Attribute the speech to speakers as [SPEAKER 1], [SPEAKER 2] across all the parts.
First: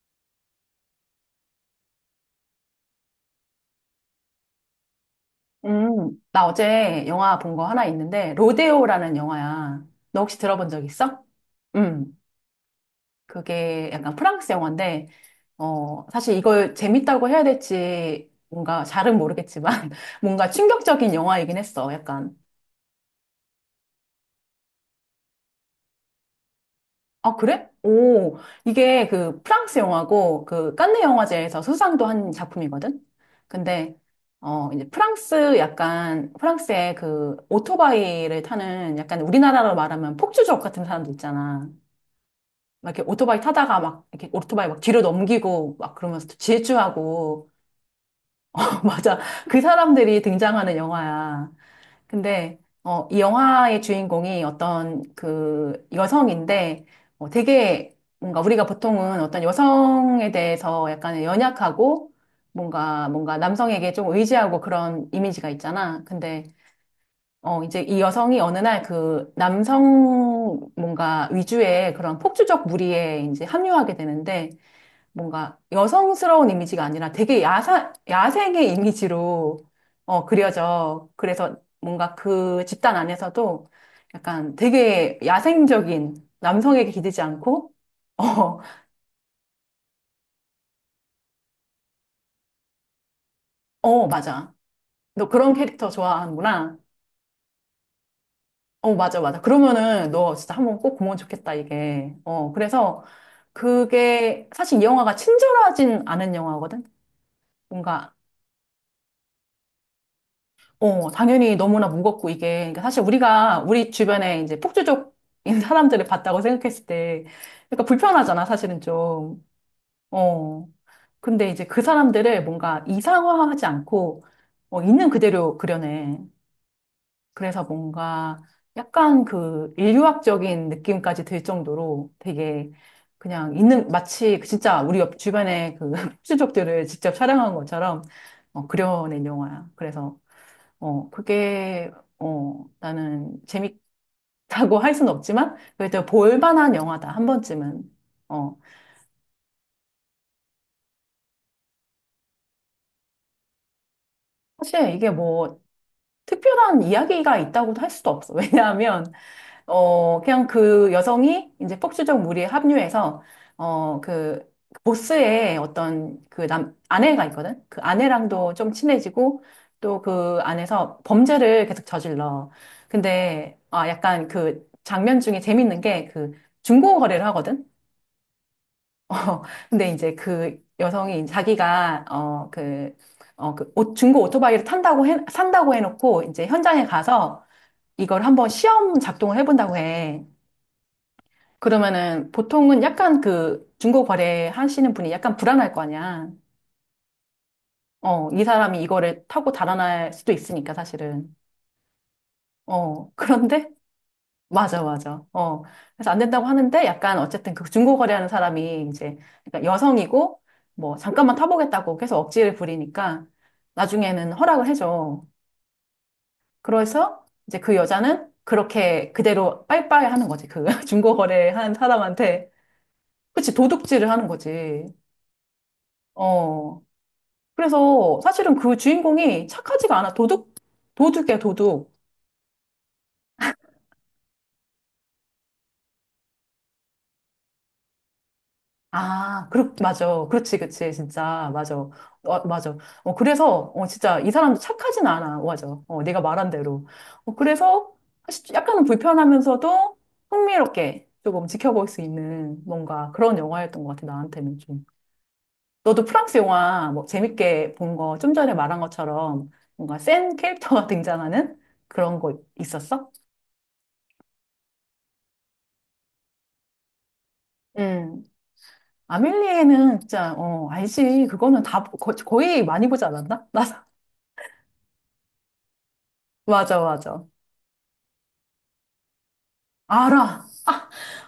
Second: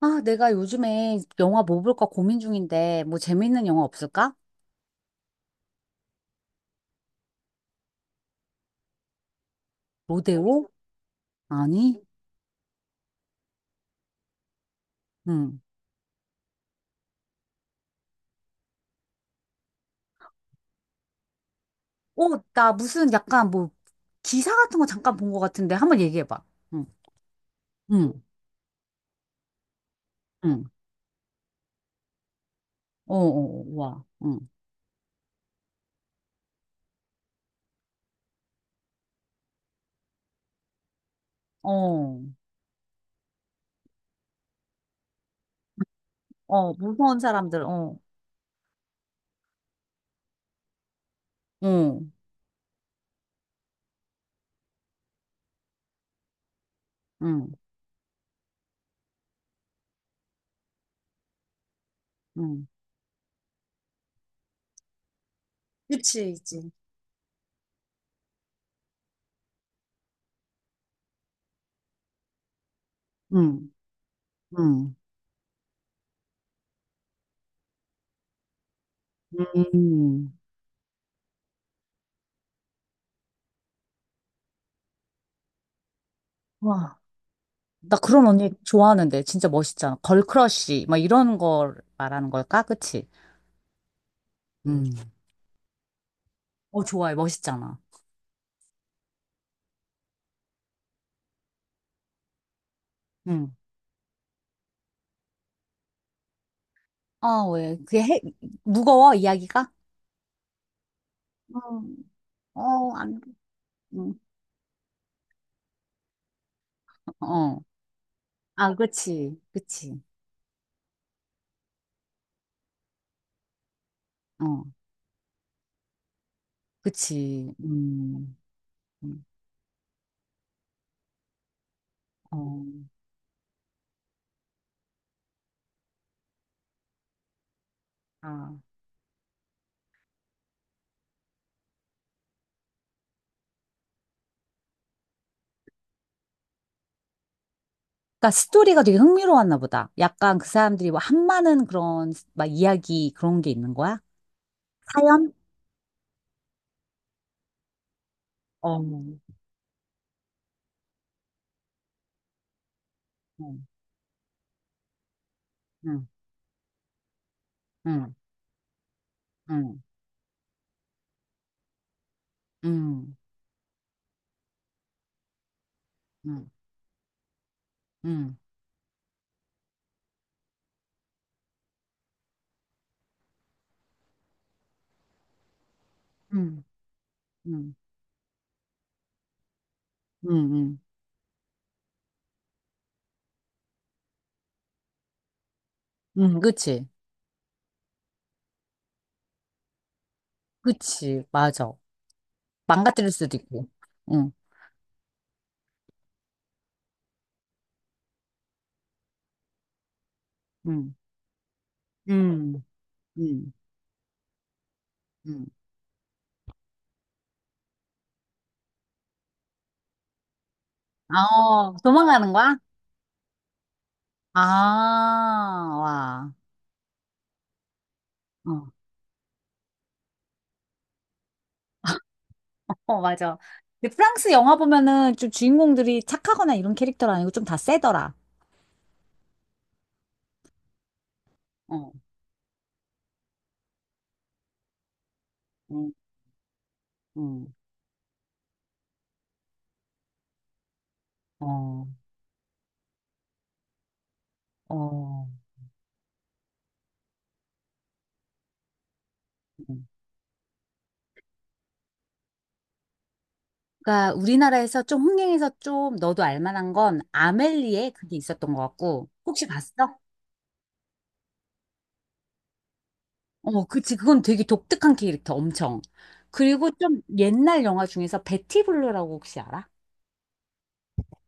[SPEAKER 1] 아, 내가 요즘에 영화 뭐 볼까 고민 중인데, 뭐 재밌는 영화 없을까?
[SPEAKER 2] 나 어제 영화 본 거 하나 있는데, 로데오라는 영화야. 너 혹시
[SPEAKER 1] 로데오?
[SPEAKER 2] 들어본 적 있어?
[SPEAKER 1] 아니?
[SPEAKER 2] 음, 그게 약간 프랑스 영화인데,
[SPEAKER 1] 응.
[SPEAKER 2] 사실 이걸 재밌다고 해야 될지 뭔가 잘은 모르겠지만, 뭔가 충격적인 영화이긴 했어. 약간
[SPEAKER 1] 어, 나 무슨 약간 뭐 기사 같은 거 잠깐 본 것 같은데, 한번 얘기해봐. 응,
[SPEAKER 2] 아, 그래?
[SPEAKER 1] 응,
[SPEAKER 2] 오, 이게 그 프랑스 영화고
[SPEAKER 1] 응.
[SPEAKER 2] 그 칸네 영화제에서 수상도 한 작품이거든?
[SPEAKER 1] 어, 어, 어,
[SPEAKER 2] 근데,
[SPEAKER 1] 와, 응.
[SPEAKER 2] 이제 프랑스 약간, 프랑스의 그 오토바이를 타는 약간 우리나라로 말하면 폭주족 같은 사람들 있잖아.
[SPEAKER 1] 어,
[SPEAKER 2] 막 이렇게 오토바이 타다가 막 이렇게 오토바이 막 뒤로 넘기고 막 그러면서 또
[SPEAKER 1] 어, 무서운
[SPEAKER 2] 질주하고.
[SPEAKER 1] 사람들, 어,
[SPEAKER 2] 맞아. 그 사람들이 등장하는 영화야.
[SPEAKER 1] 어,
[SPEAKER 2] 근데 이 영화의 주인공이 어떤 그 여성인데
[SPEAKER 1] 응,
[SPEAKER 2] 되게 뭔가 우리가 보통은 어떤 여성에 대해서 약간 연약하고
[SPEAKER 1] 응,
[SPEAKER 2] 뭔가 남성에게 좀 의지하고 그런 이미지가 있잖아.
[SPEAKER 1] 그치,
[SPEAKER 2] 근데
[SPEAKER 1] 있지.
[SPEAKER 2] 이제 이 여성이 어느 날 그 남성 뭔가 위주의 그런 폭주적 무리에 이제
[SPEAKER 1] 응,
[SPEAKER 2] 합류하게 되는데
[SPEAKER 1] 응,
[SPEAKER 2] 뭔가 여성스러운 이미지가 아니라 되게 야생의 이미지로
[SPEAKER 1] 음.
[SPEAKER 2] 그려져. 그래서 뭔가 그 집단 안에서도 약간 되게 야생적인 남성에게
[SPEAKER 1] 와,
[SPEAKER 2] 기대지 않고,
[SPEAKER 1] 나 그런 언니
[SPEAKER 2] 어,
[SPEAKER 1] 좋아하는데, 진짜 멋있잖아. 걸크러쉬, 막 이런 걸 말하는 걸까? 그치?
[SPEAKER 2] 어, 맞아.
[SPEAKER 1] 응.
[SPEAKER 2] 너 그런 캐릭터 좋아하는구나.
[SPEAKER 1] 어, 좋아요. 멋있잖아.
[SPEAKER 2] 어, 맞아, 맞아. 그러면은 너 진짜 한번 꼭 보면 좋겠다, 이게. 그래서
[SPEAKER 1] 응.
[SPEAKER 2] 그게 사실 이 영화가 친절하진 않은 영화거든?
[SPEAKER 1] 어, 왜? 그게
[SPEAKER 2] 뭔가
[SPEAKER 1] 해, 무거워, 이야기가?
[SPEAKER 2] 당연히 너무나
[SPEAKER 1] 음,
[SPEAKER 2] 무겁고 이게, 그러니까
[SPEAKER 1] 어,
[SPEAKER 2] 사실
[SPEAKER 1] 안,
[SPEAKER 2] 우리가 우리
[SPEAKER 1] 음,
[SPEAKER 2] 주변에 이제 폭주족인 사람들을 봤다고 생각했을 때,
[SPEAKER 1] 어.
[SPEAKER 2] 그러니까 불편하잖아,
[SPEAKER 1] 아,
[SPEAKER 2] 사실은
[SPEAKER 1] 그치.
[SPEAKER 2] 좀.
[SPEAKER 1] 그치.
[SPEAKER 2] 어. 근데 이제 그 사람들을 뭔가 이상화하지 않고,
[SPEAKER 1] 어,
[SPEAKER 2] 있는 그대로 그려내.
[SPEAKER 1] 그치.
[SPEAKER 2] 그래서
[SPEAKER 1] 음.
[SPEAKER 2] 뭔가 약간
[SPEAKER 1] 음,
[SPEAKER 2] 그 인류학적인 느낌까지 들 정도로
[SPEAKER 1] 어.
[SPEAKER 2] 되게 그냥 있는, 마치 그 진짜 우리 옆 주변에 그 폭주족들을 직접 촬영한 것처럼
[SPEAKER 1] 아.
[SPEAKER 2] 그려낸 영화야. 그래서 어, 그게, 어, 나는 재밌다고 할 수는 없지만, 그래도 볼만한 영화다, 한 번쯤은.
[SPEAKER 1] 그러니까
[SPEAKER 2] 어,
[SPEAKER 1] 스토리가 되게 흥미로웠나 보다. 약간 그 사람들이 뭐 한마는 그런 막 이야기 그런 게 있는 거야?
[SPEAKER 2] 사실 이게
[SPEAKER 1] 사연?
[SPEAKER 2] 뭐, 특별한 이야기가 있다고도 할 수도 없어.
[SPEAKER 1] 어.
[SPEAKER 2] 왜냐하면,
[SPEAKER 1] 응.
[SPEAKER 2] 그냥 그 여성이 이제 폭주적 무리에 합류해서, 어, 그, 보스의
[SPEAKER 1] 응.
[SPEAKER 2] 어떤 그 남, 아내가 있거든? 그
[SPEAKER 1] 응.
[SPEAKER 2] 아내랑도 좀 친해지고,
[SPEAKER 1] 응.
[SPEAKER 2] 또 그 안에서 범죄를 계속 저질러.
[SPEAKER 1] 응.
[SPEAKER 2] 근데, 아, 약간 그 장면 중에 재밌는 게 그
[SPEAKER 1] 응.
[SPEAKER 2] 중고 거래를 하거든?
[SPEAKER 1] 응.
[SPEAKER 2] 어, 근데 이제 그 여성이 자기가 중고 오토바이를 탄다고 해 산다고 해놓고
[SPEAKER 1] 응.
[SPEAKER 2] 이제
[SPEAKER 1] 응.
[SPEAKER 2] 현장에 가서
[SPEAKER 1] 응.
[SPEAKER 2] 이걸 한번 시험 작동을 해본다고 해.
[SPEAKER 1] 응.
[SPEAKER 2] 그러면은 보통은 약간 그 중고 거래 하시는 분이 약간 불안할 거 아니야.
[SPEAKER 1] 응. 그치.
[SPEAKER 2] 이 사람이 이거를 타고 달아날 수도 있으니까
[SPEAKER 1] 그치.
[SPEAKER 2] 사실은.
[SPEAKER 1] 맞아. 망가뜨릴 수도 있고.
[SPEAKER 2] 그런데
[SPEAKER 1] 응,
[SPEAKER 2] 맞아, 맞아. 어. 그래서 안 된다고 하는데 약간 어쨌든 그 중고 거래하는 사람이 이제 그러니까 여성이고
[SPEAKER 1] 응,
[SPEAKER 2] 뭐 잠깐만 타보겠다고 계속 억지를
[SPEAKER 1] 응,
[SPEAKER 2] 부리니까
[SPEAKER 1] 응,
[SPEAKER 2] 나중에는 허락을 해줘.
[SPEAKER 1] 응.
[SPEAKER 2] 그래서 이제 그 여자는 그렇게 그대로 빠이빠이 하는 거지. 그
[SPEAKER 1] 아,
[SPEAKER 2] 중고 거래하는
[SPEAKER 1] 어, 도망가는
[SPEAKER 2] 사람한테.
[SPEAKER 1] 거야?
[SPEAKER 2] 그치, 도둑질을 하는
[SPEAKER 1] 아,
[SPEAKER 2] 거지.
[SPEAKER 1] 와.
[SPEAKER 2] 어. 그래서 사실은
[SPEAKER 1] 어,
[SPEAKER 2] 그 주인공이 착하지가 않아. 도둑, 도둑이야, 도둑.
[SPEAKER 1] 어, 맞아. 근데 프랑스 영화 보면은 좀 주인공들이 착하거나 이런 캐릭터는 아니고 좀 다 세더라.
[SPEAKER 2] 아, 그렇, 맞아. 그렇지, 그렇지. 진짜. 맞아.
[SPEAKER 1] 어,
[SPEAKER 2] 어, 맞아. 그래서 진짜, 이 사람도 착하진 않아. 맞아.
[SPEAKER 1] 응,
[SPEAKER 2] 어, 네가 말한 대로. 어,
[SPEAKER 1] 응,
[SPEAKER 2] 그래서, 사실 약간은 불편하면서도 흥미롭게 조금
[SPEAKER 1] 어,
[SPEAKER 2] 지켜볼 수 있는 뭔가 그런 영화였던 것 같아, 나한테는 좀.
[SPEAKER 1] 어.
[SPEAKER 2] 너도 프랑스 영화 뭐 재밌게 본 거, 좀 전에 말한 것처럼
[SPEAKER 1] 응.
[SPEAKER 2] 뭔가 센 캐릭터가 등장하는 그런 거 있었어?
[SPEAKER 1] 그러니까 우리나라에서 좀 흥행해서 좀 너도 알 만한 건 아멜리에, 그게
[SPEAKER 2] 음.
[SPEAKER 1] 있었던 것 같고. 혹시 봤어?
[SPEAKER 2] 아멜리에는 진짜, 알지. 그거는 거의 많이 보지 않았나?
[SPEAKER 1] 어,
[SPEAKER 2] 나
[SPEAKER 1] 그치. 그건 되게 독특한 캐릭터, 엄청. 그리고
[SPEAKER 2] 맞아,
[SPEAKER 1] 좀
[SPEAKER 2] 맞아.
[SPEAKER 1] 옛날 영화 중에서 베티 블루라고 혹시 알아?
[SPEAKER 2] 알아.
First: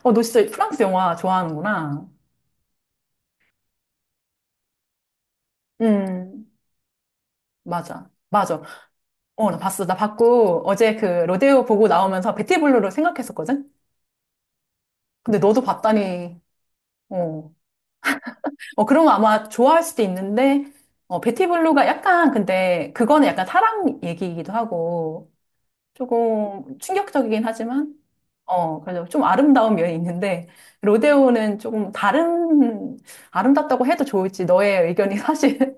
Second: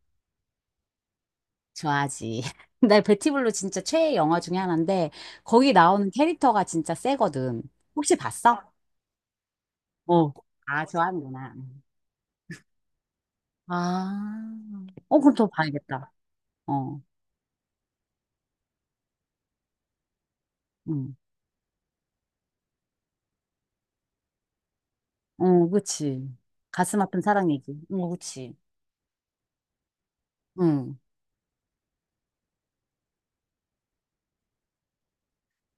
[SPEAKER 2] 너 진짜 프랑스 영화 좋아하는구나.
[SPEAKER 1] 좋아하지. 나 베티 블루 진짜 최애 영화 중에 하나인데, 거기 나오는
[SPEAKER 2] 음.
[SPEAKER 1] 캐릭터가 진짜 세거든.
[SPEAKER 2] 맞아,
[SPEAKER 1] 혹시 봤어?
[SPEAKER 2] 맞아. 어, 나 봤어. 나
[SPEAKER 1] 어.
[SPEAKER 2] 봤고,
[SPEAKER 1] 아,
[SPEAKER 2] 어제 그
[SPEAKER 1] 좋아하는구나.
[SPEAKER 2] 로데오 보고 나오면서 베티블루를 생각했었거든?
[SPEAKER 1] 아. 어, 그럼
[SPEAKER 2] 근데
[SPEAKER 1] 더
[SPEAKER 2] 너도
[SPEAKER 1] 봐야겠다.
[SPEAKER 2] 봤다니.
[SPEAKER 1] 어,
[SPEAKER 2] 어. 그런 거 아마 좋아할 수도 있는데,
[SPEAKER 1] 응.
[SPEAKER 2] 베티블루가 약간, 근데 그거는 약간 사랑 얘기이기도 하고,
[SPEAKER 1] 어, 그치.
[SPEAKER 2] 조금
[SPEAKER 1] 가슴 아픈
[SPEAKER 2] 충격적이긴
[SPEAKER 1] 사랑 얘기.
[SPEAKER 2] 하지만,
[SPEAKER 1] 어, 그치.
[SPEAKER 2] 그래서 좀 아름다운 면이 있는데,
[SPEAKER 1] 응.
[SPEAKER 2] 로데오는 조금 다른, 아름답다고 해도 좋을지 너의 의견이 사실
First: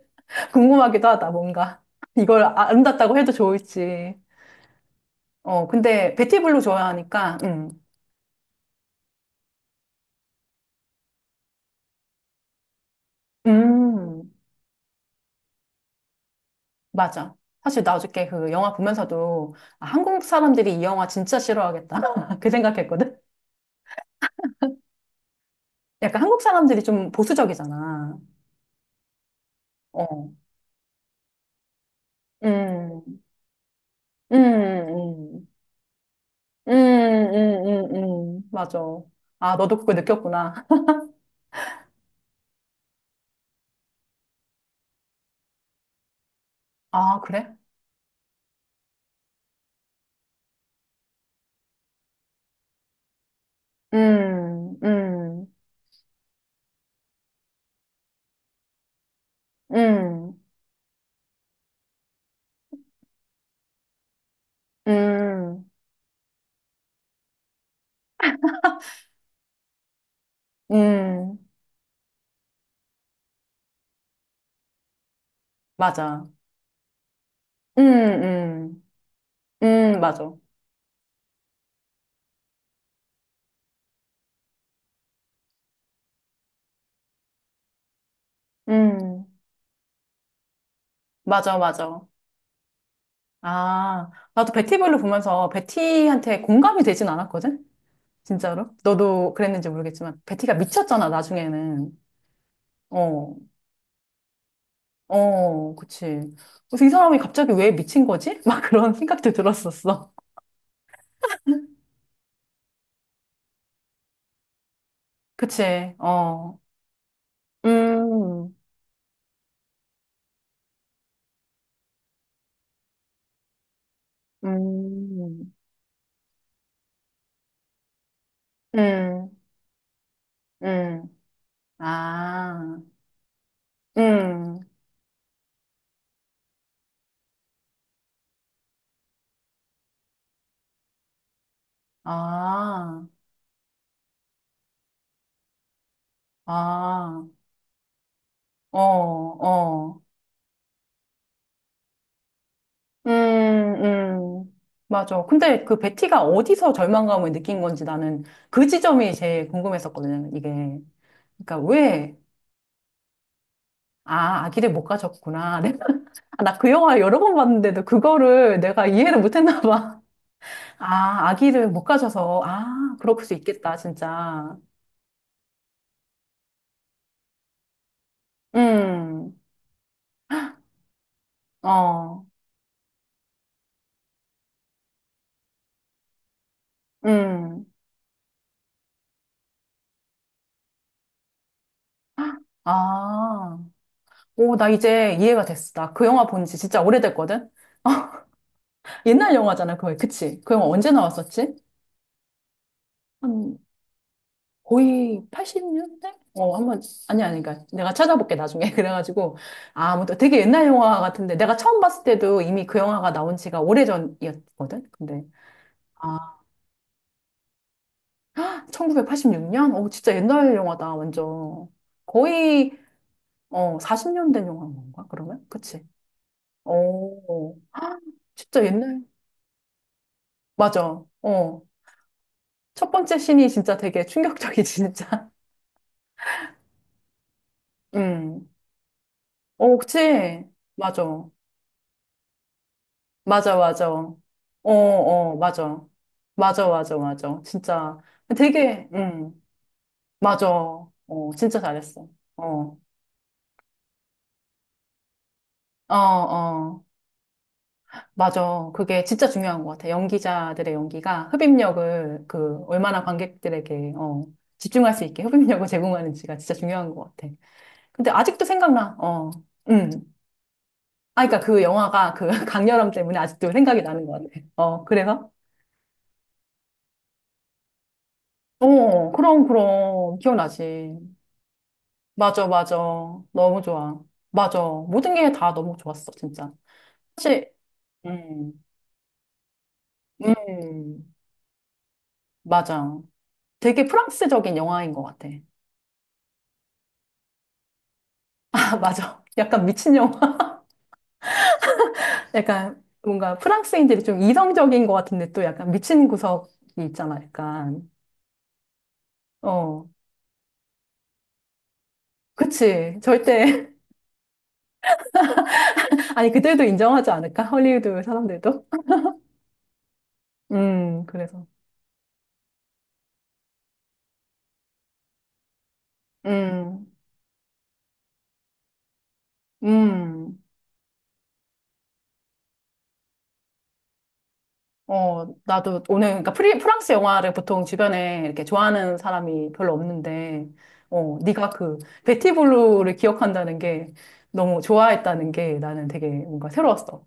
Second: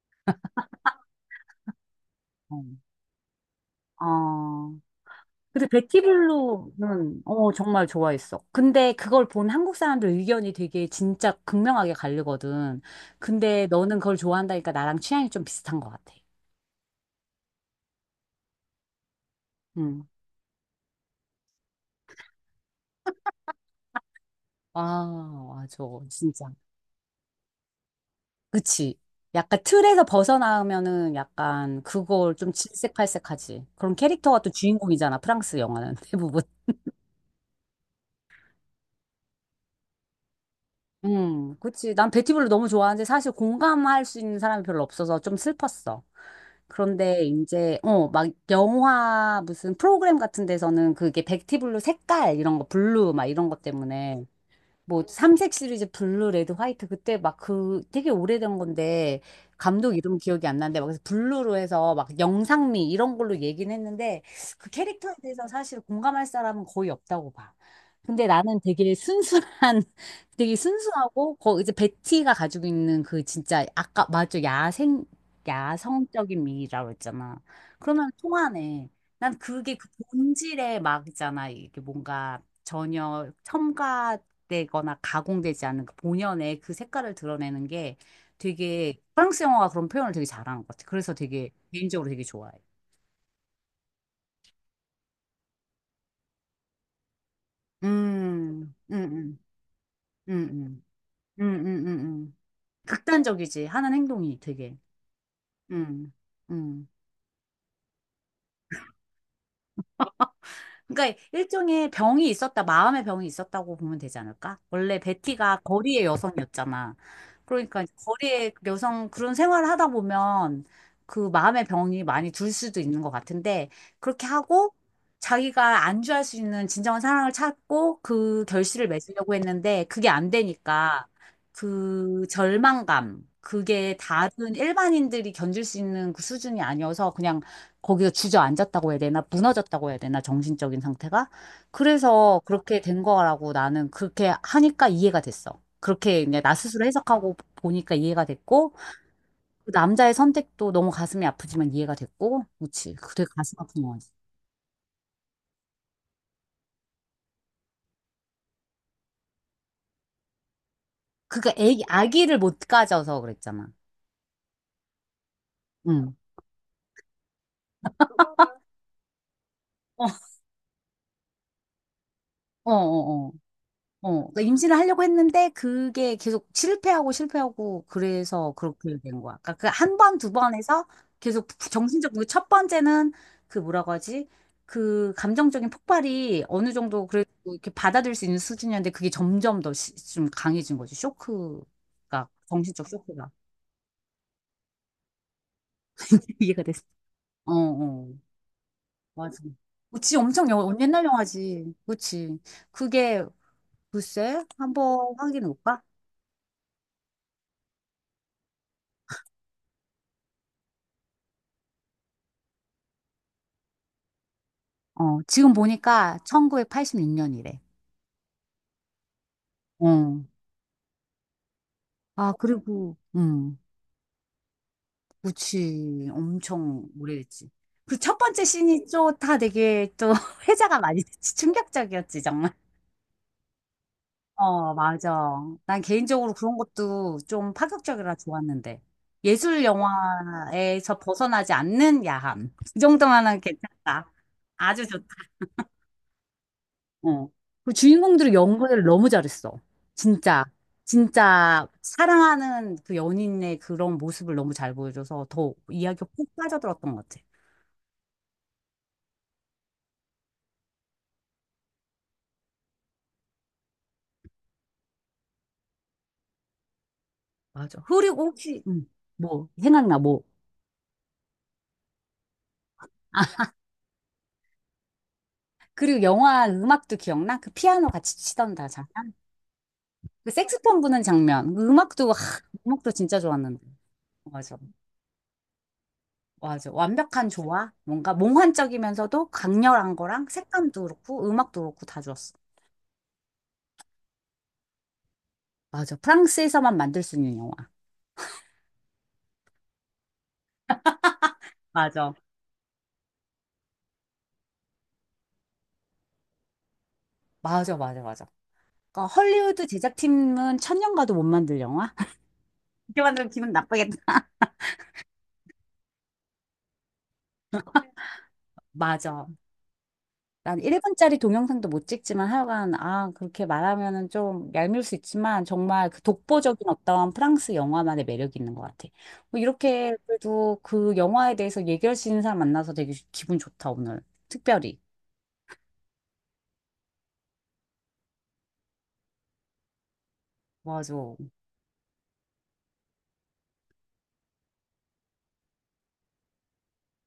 [SPEAKER 2] 궁금하기도 하다, 뭔가. 이걸
[SPEAKER 1] 응.
[SPEAKER 2] 아름답다고 해도 좋을지.
[SPEAKER 1] 어. 근데
[SPEAKER 2] 근데 베티블루
[SPEAKER 1] 베티블루는
[SPEAKER 2] 좋아하니까,
[SPEAKER 1] 어 정말 좋아했어. 근데 그걸 본 한국 사람들 의견이 되게 진짜 극명하게 갈리거든. 근데 너는 그걸
[SPEAKER 2] 음,
[SPEAKER 1] 좋아한다니까 나랑 취향이 좀 비슷한 것 같아.
[SPEAKER 2] 맞아. 사실 나 어저께 그 영화 보면서도 아,
[SPEAKER 1] 응.
[SPEAKER 2] 한국 사람들이 이 영화 진짜 싫어하겠다. 그 생각했거든.
[SPEAKER 1] 아, 맞아.
[SPEAKER 2] 약간 한국
[SPEAKER 1] 진짜.
[SPEAKER 2] 사람들이 좀 보수적이잖아.
[SPEAKER 1] 그치. 약간 틀에서
[SPEAKER 2] 어,
[SPEAKER 1] 벗어나면은 약간 그걸 좀
[SPEAKER 2] 음,
[SPEAKER 1] 질색팔색하지. 그런
[SPEAKER 2] 음,
[SPEAKER 1] 캐릭터가 또 주인공이잖아.
[SPEAKER 2] 음,
[SPEAKER 1] 프랑스 영화는 대부분.
[SPEAKER 2] 음, 음, 맞아. 아, 너도 그걸 느꼈구나.
[SPEAKER 1] 그치. 난 베티블루 너무 좋아하는데 사실 공감할 수 있는 사람이 별로 없어서 좀 슬펐어.
[SPEAKER 2] 아,
[SPEAKER 1] 그런데
[SPEAKER 2] 그래?
[SPEAKER 1] 이제, 어, 막 영화 무슨 프로그램 같은 데서는 그게 베티블루 색깔 이런 거, 블루 막 이런 것 때문에
[SPEAKER 2] 음,
[SPEAKER 1] 뭐
[SPEAKER 2] 음,
[SPEAKER 1] 삼색 시리즈 블루, 레드, 화이트 그때 막 그 되게 오래된 건데 감독 이름
[SPEAKER 2] 음,
[SPEAKER 1] 기억이 안 나는데 막 그래서 블루로 해서 막 영상미 이런 걸로 얘기는 했는데 그 캐릭터에 대해서
[SPEAKER 2] 음,
[SPEAKER 1] 사실 공감할 사람은 거의 없다고 봐. 근데 나는 되게 순수한 되게 순수하고
[SPEAKER 2] 음.
[SPEAKER 1] 거 이제 베티가 가지고 있는 그 진짜 아까 맞죠? 야생
[SPEAKER 2] 맞아.
[SPEAKER 1] 야성적인 미라고 했잖아. 그러면
[SPEAKER 2] 음,
[SPEAKER 1] 통하네. 난
[SPEAKER 2] 음,
[SPEAKER 1] 그게 그
[SPEAKER 2] 맞아.
[SPEAKER 1] 본질의 막 있잖아. 이게 뭔가 전혀 첨가 되거나 가공되지 않은 그 본연의 그 색깔을 드러내는 게 되게
[SPEAKER 2] 음,
[SPEAKER 1] 프랑스 영화가 그런 표현을 되게 잘하는 것 같아. 그래서 되게
[SPEAKER 2] 맞아, 맞아.
[SPEAKER 1] 개인적으로 되게 좋아해.
[SPEAKER 2] 아, 나도 베티블루 보면서 베티한테 공감이 되진 않았거든? 진짜로?
[SPEAKER 1] 음, 음,
[SPEAKER 2] 너도
[SPEAKER 1] 음,
[SPEAKER 2] 그랬는지 모르겠지만,
[SPEAKER 1] 음,
[SPEAKER 2] 베티가
[SPEAKER 1] 음,
[SPEAKER 2] 미쳤잖아, 나중에는.
[SPEAKER 1] 음.
[SPEAKER 2] 어,
[SPEAKER 1] 극단적이지. 하는 행동이 되게.
[SPEAKER 2] 어, 그치.
[SPEAKER 1] 음,
[SPEAKER 2] 그래서
[SPEAKER 1] 음.
[SPEAKER 2] 이 사람이 갑자기 왜 미친 거지? 막 그런 생각도 들었었어.
[SPEAKER 1] 그러니까 일종의 병이 있었다, 마음의 병이 있었다고 보면 되지 않을까? 원래 베티가
[SPEAKER 2] 그치,
[SPEAKER 1] 거리의
[SPEAKER 2] 어.
[SPEAKER 1] 여성이었잖아. 그러니까 이제 거리의
[SPEAKER 2] 음,
[SPEAKER 1] 여성 그런 생활을 하다 보면 그 마음의 병이 많이 들 수도 있는 것 같은데 그렇게 하고
[SPEAKER 2] 음,
[SPEAKER 1] 자기가 안주할 수 있는 진정한 사랑을 찾고 그 결실을
[SPEAKER 2] 음,
[SPEAKER 1] 맺으려고 했는데 그게 안 되니까
[SPEAKER 2] 음.
[SPEAKER 1] 그
[SPEAKER 2] 아,
[SPEAKER 1] 절망감 그게 다른
[SPEAKER 2] 음,
[SPEAKER 1] 일반인들이 견딜 수 있는 그 수준이 아니어서 그냥 거기서 주저앉았다고 해야 되나? 무너졌다고 해야 되나? 정신적인 상태가? 그래서 그렇게 된
[SPEAKER 2] 아,
[SPEAKER 1] 거라고 나는 그렇게 하니까 이해가 됐어. 그렇게 이제 나 스스로
[SPEAKER 2] 아.
[SPEAKER 1] 해석하고 보니까 이해가 됐고,
[SPEAKER 2] 어,
[SPEAKER 1] 그
[SPEAKER 2] 어.
[SPEAKER 1] 남자의 선택도 너무 가슴이 아프지만 이해가 됐고, 그지
[SPEAKER 2] 음,
[SPEAKER 1] 그 되게 가슴 아픈 거지.
[SPEAKER 2] 음. 맞아. 근데 그 베티가 어디서 절망감을 느낀 건지 나는 그 지점이 제일 궁금했었거든, 이게.
[SPEAKER 1] 그니까
[SPEAKER 2] 그러니까
[SPEAKER 1] 애기,
[SPEAKER 2] 왜,
[SPEAKER 1] 아기를 못 가져서 그랬잖아.
[SPEAKER 2] 아, 아기를 못 가졌구나. 내가,
[SPEAKER 1] 응.
[SPEAKER 2] 아, 나그 영화 여러 번 봤는데도 그거를 내가 이해를 못 했나 봐.
[SPEAKER 1] 어,
[SPEAKER 2] 아, 아기를 못 가져서,
[SPEAKER 1] 어,
[SPEAKER 2] 아, 그럴
[SPEAKER 1] 어.
[SPEAKER 2] 수 있겠다,
[SPEAKER 1] 어, 그러니까
[SPEAKER 2] 진짜.
[SPEAKER 1] 임신을 하려고 했는데 그게 계속 실패하고 실패하고 그래서 그렇게 된
[SPEAKER 2] 음,
[SPEAKER 1] 거야. 그러니까 그 한 번, 두 번 해서 계속 정신적,
[SPEAKER 2] 어,
[SPEAKER 1] 그첫 번째는 그 뭐라고 하지? 그 감정적인 폭발이 어느 정도 그래도
[SPEAKER 2] 음,
[SPEAKER 1] 이렇게 받아들일 수 있는 수준이었는데 그게 점점 더 좀 강해진 거지. 쇼크가, 정신적 쇼크가.
[SPEAKER 2] 아. 오, 나 이제 이해가 됐어. 나 그 영화 본지
[SPEAKER 1] 이해가 됐어.
[SPEAKER 2] 진짜 오래됐거든?
[SPEAKER 1] 어, 어,
[SPEAKER 2] 옛날
[SPEAKER 1] 맞아.
[SPEAKER 2] 영화잖아, 그거.
[SPEAKER 1] 그치,
[SPEAKER 2] 그치?
[SPEAKER 1] 엄청
[SPEAKER 2] 그 영화
[SPEAKER 1] 영,
[SPEAKER 2] 언제
[SPEAKER 1] 옛날
[SPEAKER 2] 나왔었지?
[SPEAKER 1] 영화지. 그치. 그게,
[SPEAKER 2] 한
[SPEAKER 1] 글쎄, 한번
[SPEAKER 2] 거의
[SPEAKER 1] 확인해볼까?
[SPEAKER 2] 80년대? 어, 한번 아니 아니 그러니까 내가 찾아볼게 나중에 그래가지고 아, 무튼 되게 옛날 영화 같은데 내가 처음 봤을 때도 이미 그 영화가 나온 지가 오래전이었거든.
[SPEAKER 1] 어,
[SPEAKER 2] 근데
[SPEAKER 1] 지금 보니까
[SPEAKER 2] 아,
[SPEAKER 1] 1986년이래.
[SPEAKER 2] 1986년? 진짜
[SPEAKER 1] 어.
[SPEAKER 2] 옛날 영화다 완전.
[SPEAKER 1] 아,
[SPEAKER 2] 거의
[SPEAKER 1] 그리고,
[SPEAKER 2] 40년 된 영화인 건가? 그러면? 그치?
[SPEAKER 1] 그치. 엄청 오래됐지.
[SPEAKER 2] 오 아,
[SPEAKER 1] 그 첫 번째
[SPEAKER 2] 진짜
[SPEAKER 1] 씬이
[SPEAKER 2] 옛날.
[SPEAKER 1] 또다 되게 또 회자가 많이
[SPEAKER 2] 맞아.
[SPEAKER 1] 됐지.
[SPEAKER 2] 어.
[SPEAKER 1] 충격적이었지, 정말.
[SPEAKER 2] 첫 번째 신이 진짜 되게 충격적이지
[SPEAKER 1] 어, 맞아.
[SPEAKER 2] 진짜.
[SPEAKER 1] 난 개인적으로 그런 것도 좀 파격적이라
[SPEAKER 2] 음.
[SPEAKER 1] 좋았는데. 예술
[SPEAKER 2] 어, 그치?
[SPEAKER 1] 영화에서
[SPEAKER 2] 맞아.
[SPEAKER 1] 벗어나지 않는 야함. 그 정도만은
[SPEAKER 2] 맞아, 맞아.
[SPEAKER 1] 괜찮다.
[SPEAKER 2] 어,
[SPEAKER 1] 아주 좋다.
[SPEAKER 2] 어, 맞아. 맞아, 맞아,
[SPEAKER 1] 어.
[SPEAKER 2] 맞아.
[SPEAKER 1] 그
[SPEAKER 2] 진짜
[SPEAKER 1] 주인공들이 연기를
[SPEAKER 2] 되게,
[SPEAKER 1] 너무 잘했어. 진짜,
[SPEAKER 2] 맞아. 어, 진짜
[SPEAKER 1] 진짜
[SPEAKER 2] 잘했어.
[SPEAKER 1] 사랑하는
[SPEAKER 2] 어,
[SPEAKER 1] 그 연인의 그런 모습을 너무 잘 보여줘서 더
[SPEAKER 2] 어,
[SPEAKER 1] 이야기가 푹
[SPEAKER 2] 어.
[SPEAKER 1] 빠져들었던 것 같아.
[SPEAKER 2] 맞아. 그게 진짜 중요한 것 같아. 연기자들의 연기가 흡입력을 그 얼마나 관객들에게 집중할 수 있게 흡입력을 제공하는지가 진짜 중요한 것 같아.
[SPEAKER 1] 맞아.
[SPEAKER 2] 근데
[SPEAKER 1] 그리고
[SPEAKER 2] 아직도
[SPEAKER 1] 혹시,
[SPEAKER 2] 생각나. 어,
[SPEAKER 1] 뭐,
[SPEAKER 2] 음.
[SPEAKER 1] 생각나, 뭐.
[SPEAKER 2] 아, 그러니까 그 영화가 그 강렬함 때문에
[SPEAKER 1] 아,
[SPEAKER 2] 아직도 생각이 나는 것 같아. 어, 그래서?
[SPEAKER 1] 그리고 영화 음악도 기억나? 그 피아노 같이 치던 다 장면?
[SPEAKER 2] 어, 그럼, 그럼.
[SPEAKER 1] 그 색소폰
[SPEAKER 2] 기억나지.
[SPEAKER 1] 부는 장면. 그 음악도, 하,
[SPEAKER 2] 맞아, 맞아.
[SPEAKER 1] 음악도 진짜 좋았는데.
[SPEAKER 2] 너무 좋아.
[SPEAKER 1] 맞아.
[SPEAKER 2] 맞아. 모든 게 다 너무 좋았어, 진짜.
[SPEAKER 1] 맞아. 완벽한
[SPEAKER 2] 사실,
[SPEAKER 1] 조화? 뭔가
[SPEAKER 2] 음,
[SPEAKER 1] 몽환적이면서도 강렬한 거랑 색감도
[SPEAKER 2] 음,
[SPEAKER 1] 그렇고 음악도 그렇고 다 좋았어.
[SPEAKER 2] 맞아. 되게 프랑스적인 영화인 것 같아.
[SPEAKER 1] 맞아. 프랑스에서만 만들 수 있는 영화.
[SPEAKER 2] 아, 맞아. 약간 미친 영화.
[SPEAKER 1] 맞아.
[SPEAKER 2] 약간 뭔가 프랑스인들이 좀 이성적인 것 같은데 또 약간 미친 구석이 있잖아,
[SPEAKER 1] 맞아,
[SPEAKER 2] 약간.
[SPEAKER 1] 맞아, 맞아. 그러니까 헐리우드
[SPEAKER 2] 어,
[SPEAKER 1] 제작팀은 천년 가도 못 만들 영화?
[SPEAKER 2] 그치.
[SPEAKER 1] 이렇게 만들면 기분
[SPEAKER 2] 절대.
[SPEAKER 1] 나쁘겠다.
[SPEAKER 2] 아니, 그들도 인정하지 않을까? 헐리우드 사람들도?
[SPEAKER 1] 맞아. 난 1분짜리
[SPEAKER 2] 그래서.
[SPEAKER 1] 동영상도 못 찍지만 하여간, 아, 그렇게 말하면은 좀 얄미울 수 있지만, 정말 그 독보적인
[SPEAKER 2] 음,
[SPEAKER 1] 어떤 프랑스 영화만의 매력이 있는 것 같아. 뭐 이렇게
[SPEAKER 2] 음.
[SPEAKER 1] 그래도 그 영화에 대해서 얘기할 수 있는 사람 만나서 되게 기분 좋다, 오늘. 특별히.
[SPEAKER 2] 어, 나도 오늘, 그러니까 프랑스 영화를 보통 주변에 이렇게 좋아하는 사람이 별로 없는데,
[SPEAKER 1] 맞아. 어,
[SPEAKER 2] 어, 네가 그, 베티 블루를 기억한다는 게 너무 좋아했다는 게 나는 되게 뭔가 새로웠어.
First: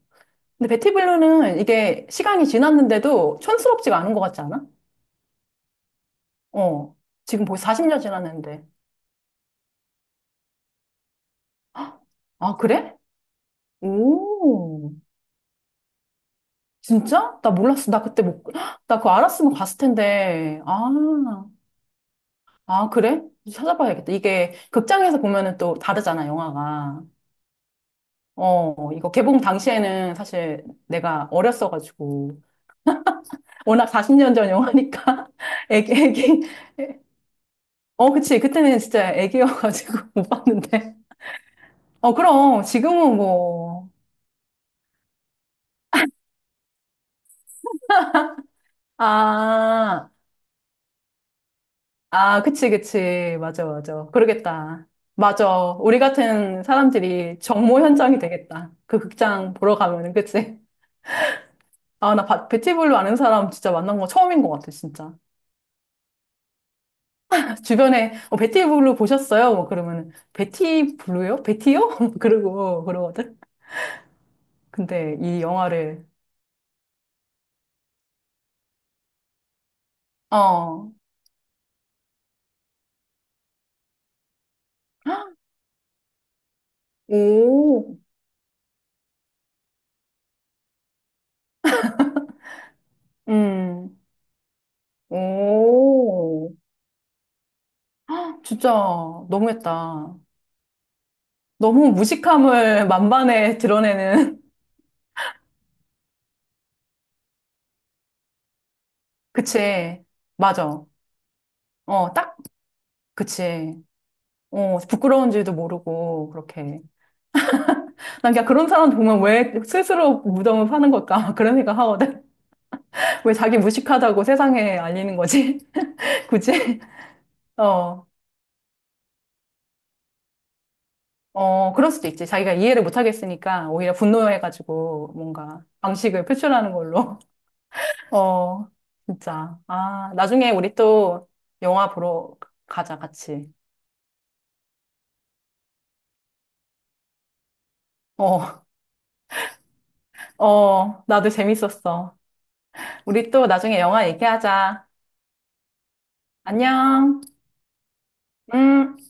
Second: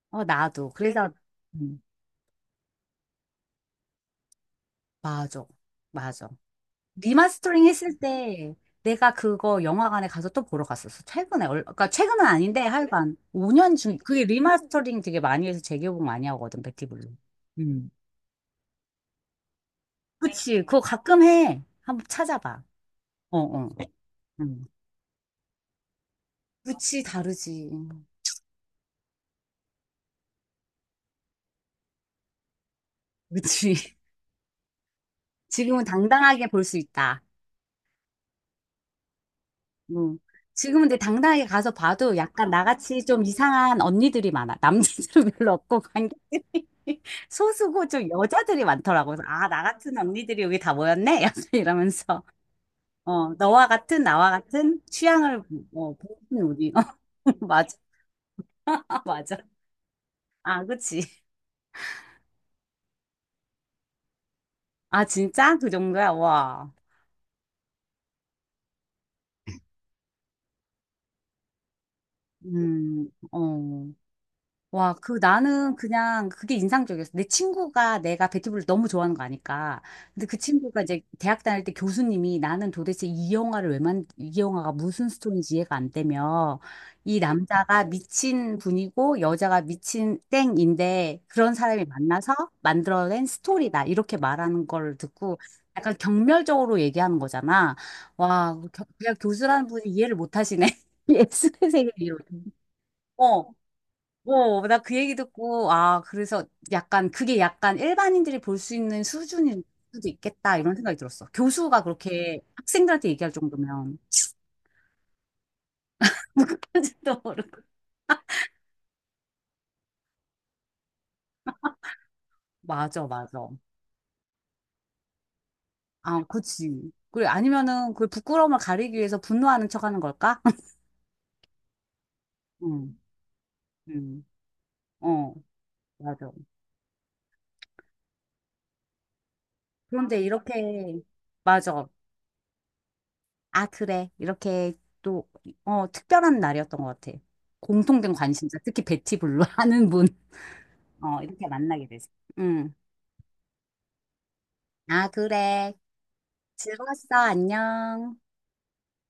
[SPEAKER 2] 근데
[SPEAKER 1] 나도.
[SPEAKER 2] 베티
[SPEAKER 1] 그래서,
[SPEAKER 2] 블루는
[SPEAKER 1] 음,
[SPEAKER 2] 이게 시간이 지났는데도 촌스럽지가 않은 것 같지 않아?
[SPEAKER 1] 맞아. 맞아.
[SPEAKER 2] 어, 지금 벌써
[SPEAKER 1] 리마스터링 했을
[SPEAKER 2] 40년
[SPEAKER 1] 때
[SPEAKER 2] 지났는데.
[SPEAKER 1] 내가 그거 영화관에 가서 또 보러 갔었어. 최근에. 얼- 그러니까
[SPEAKER 2] 헉,
[SPEAKER 1] 최근은
[SPEAKER 2] 아,
[SPEAKER 1] 아닌데
[SPEAKER 2] 그래?
[SPEAKER 1] 하여간 5년 중 그게
[SPEAKER 2] 오,
[SPEAKER 1] 리마스터링 되게 많이 해서 재개봉 많이 하거든. 백티블루.
[SPEAKER 2] 진짜? 나
[SPEAKER 1] 음.
[SPEAKER 2] 몰랐어. 나 그때 못, 헉, 나 그거 알았으면 갔을
[SPEAKER 1] 그치.
[SPEAKER 2] 텐데.
[SPEAKER 1] 그거
[SPEAKER 2] 아.
[SPEAKER 1] 가끔 해. 한번 찾아봐.
[SPEAKER 2] 아, 그래?
[SPEAKER 1] 어, 어.
[SPEAKER 2] 찾아봐야겠다. 이게
[SPEAKER 1] 음.
[SPEAKER 2] 극장에서 보면은 또 다르잖아,
[SPEAKER 1] 그치,
[SPEAKER 2] 영화가.
[SPEAKER 1] 다르지.
[SPEAKER 2] 이거 개봉 당시에는 사실 내가 어렸어가지고.
[SPEAKER 1] 그치.
[SPEAKER 2] 워낙 40년 전 영화니까.
[SPEAKER 1] 지금은
[SPEAKER 2] 애기, 애기.
[SPEAKER 1] 당당하게 볼 수 있다.
[SPEAKER 2] 어, 그치. 그때는 진짜 애기여가지고
[SPEAKER 1] 뭐
[SPEAKER 2] 못
[SPEAKER 1] 지금은
[SPEAKER 2] 봤는데.
[SPEAKER 1] 근데 당당하게 가서
[SPEAKER 2] 어,
[SPEAKER 1] 봐도 약간
[SPEAKER 2] 그럼.
[SPEAKER 1] 나같이
[SPEAKER 2] 지금은
[SPEAKER 1] 좀 이상한
[SPEAKER 2] 뭐.
[SPEAKER 1] 언니들이 많아. 남자들은 별로 없고 관객들이 소수고 좀 여자들이 많더라고. 그래서 아, 나 같은
[SPEAKER 2] 아,
[SPEAKER 1] 언니들이 여기 다 모였네? 약간 이러면서
[SPEAKER 2] 아, 그치,
[SPEAKER 1] 어,
[SPEAKER 2] 그치. 맞아,
[SPEAKER 1] 너와 같은
[SPEAKER 2] 맞아.
[SPEAKER 1] 나와 같은
[SPEAKER 2] 그러겠다.
[SPEAKER 1] 취향을
[SPEAKER 2] 맞아.
[SPEAKER 1] 어,
[SPEAKER 2] 우리
[SPEAKER 1] 보는
[SPEAKER 2] 같은
[SPEAKER 1] 우리. 어,
[SPEAKER 2] 사람들이
[SPEAKER 1] 맞아.
[SPEAKER 2] 정모 현장이 되겠다. 그
[SPEAKER 1] 맞아.
[SPEAKER 2] 극장 보러 가면은, 그치?
[SPEAKER 1] 아, 그치.
[SPEAKER 2] 아, 나 베티블루 아는 사람 진짜 만난 거 처음인 것 같아,
[SPEAKER 1] 아,
[SPEAKER 2] 진짜.
[SPEAKER 1] 진짜? 그 정도야? 와.
[SPEAKER 2] 주변에, 베티블루 보셨어요? 뭐 그러면은, 베티블루요? 베티요? 그러고, 그러거든.
[SPEAKER 1] 어. 와,
[SPEAKER 2] 근데
[SPEAKER 1] 그
[SPEAKER 2] 이
[SPEAKER 1] 나는
[SPEAKER 2] 영화를,
[SPEAKER 1] 그냥 그게 인상적이었어. 내 친구가 내가 배티브를 너무 좋아하는 거 아니까. 근데 그 친구가
[SPEAKER 2] 어,
[SPEAKER 1] 이제 대학 다닐 때 교수님이 나는 도대체 이 영화를 왜 만, 이 영화가 무슨 스토리인지 이해가 안 되며 이 남자가
[SPEAKER 2] 오,
[SPEAKER 1] 미친 분이고 여자가 미친 땡인데 그런 사람이 만나서 만들어낸 스토리다.
[SPEAKER 2] 음,
[SPEAKER 1] 이렇게 말하는 걸 듣고 약간
[SPEAKER 2] 오,
[SPEAKER 1] 경멸적으로 얘기하는 거잖아. 와, 그
[SPEAKER 2] 진짜
[SPEAKER 1] 겨- 그냥 교수라는 분이
[SPEAKER 2] 너무했다.
[SPEAKER 1] 이해를 못 하시네. 예술의
[SPEAKER 2] 너무
[SPEAKER 1] 세계를 이렇게.
[SPEAKER 2] 무식함을
[SPEAKER 1] 어,
[SPEAKER 2] 만반에 드러내는,
[SPEAKER 1] 어, 나 그 얘기 듣고, 아, 그래서 약간, 그게 약간 일반인들이 볼 수 있는 수준일
[SPEAKER 2] 그치,
[SPEAKER 1] 수도 있겠다, 이런
[SPEAKER 2] 맞아.
[SPEAKER 1] 생각이 들었어. 교수가
[SPEAKER 2] 어, 딱,
[SPEAKER 1] 그렇게 학생들한테 얘기할
[SPEAKER 2] 그치.
[SPEAKER 1] 정도면,
[SPEAKER 2] 어, 부끄러운지도 모르고,
[SPEAKER 1] 무구까
[SPEAKER 2] 그렇게.
[SPEAKER 1] 지도 모르고.
[SPEAKER 2] 난 그냥 그런 사람들 보면 왜 스스로 무덤을 파는 걸까? 그런 생각 하거든.
[SPEAKER 1] 맞아, 맞아.
[SPEAKER 2] 왜 자기 무식하다고 세상에 알리는 거지?
[SPEAKER 1] 아,
[SPEAKER 2] 굳이?
[SPEAKER 1] 그치. 그래, 아니면은,
[SPEAKER 2] 어,
[SPEAKER 1] 그 부끄러움을 가리기 위해서 분노하는 척 하는 걸까?
[SPEAKER 2] 어, 그럴 수도 있지. 자기가 이해를 못
[SPEAKER 1] 응,
[SPEAKER 2] 하겠으니까 오히려
[SPEAKER 1] 응,
[SPEAKER 2] 분노해가지고
[SPEAKER 1] 어,
[SPEAKER 2] 뭔가 방식을
[SPEAKER 1] 맞아.
[SPEAKER 2] 표출하는 걸로. 어, 진짜. 아,
[SPEAKER 1] 그런데
[SPEAKER 2] 나중에 우리
[SPEAKER 1] 이렇게,
[SPEAKER 2] 또
[SPEAKER 1] 맞아.
[SPEAKER 2] 영화 보러 가자, 같이.
[SPEAKER 1] 아, 그래. 이렇게 또, 어, 특별한 날이었던 것 같아. 공통된 관심사,
[SPEAKER 2] 어,
[SPEAKER 1] 특히 베티 블루 하는 분.
[SPEAKER 2] 어,
[SPEAKER 1] 어,
[SPEAKER 2] 나도
[SPEAKER 1] 이렇게 만나게 됐어.
[SPEAKER 2] 재밌었어.
[SPEAKER 1] 응.
[SPEAKER 2] 우리 또 나중에 영화 얘기하자.
[SPEAKER 1] 아, 그래. 즐거웠어.
[SPEAKER 2] 안녕.
[SPEAKER 1] 안녕.
[SPEAKER 2] 음.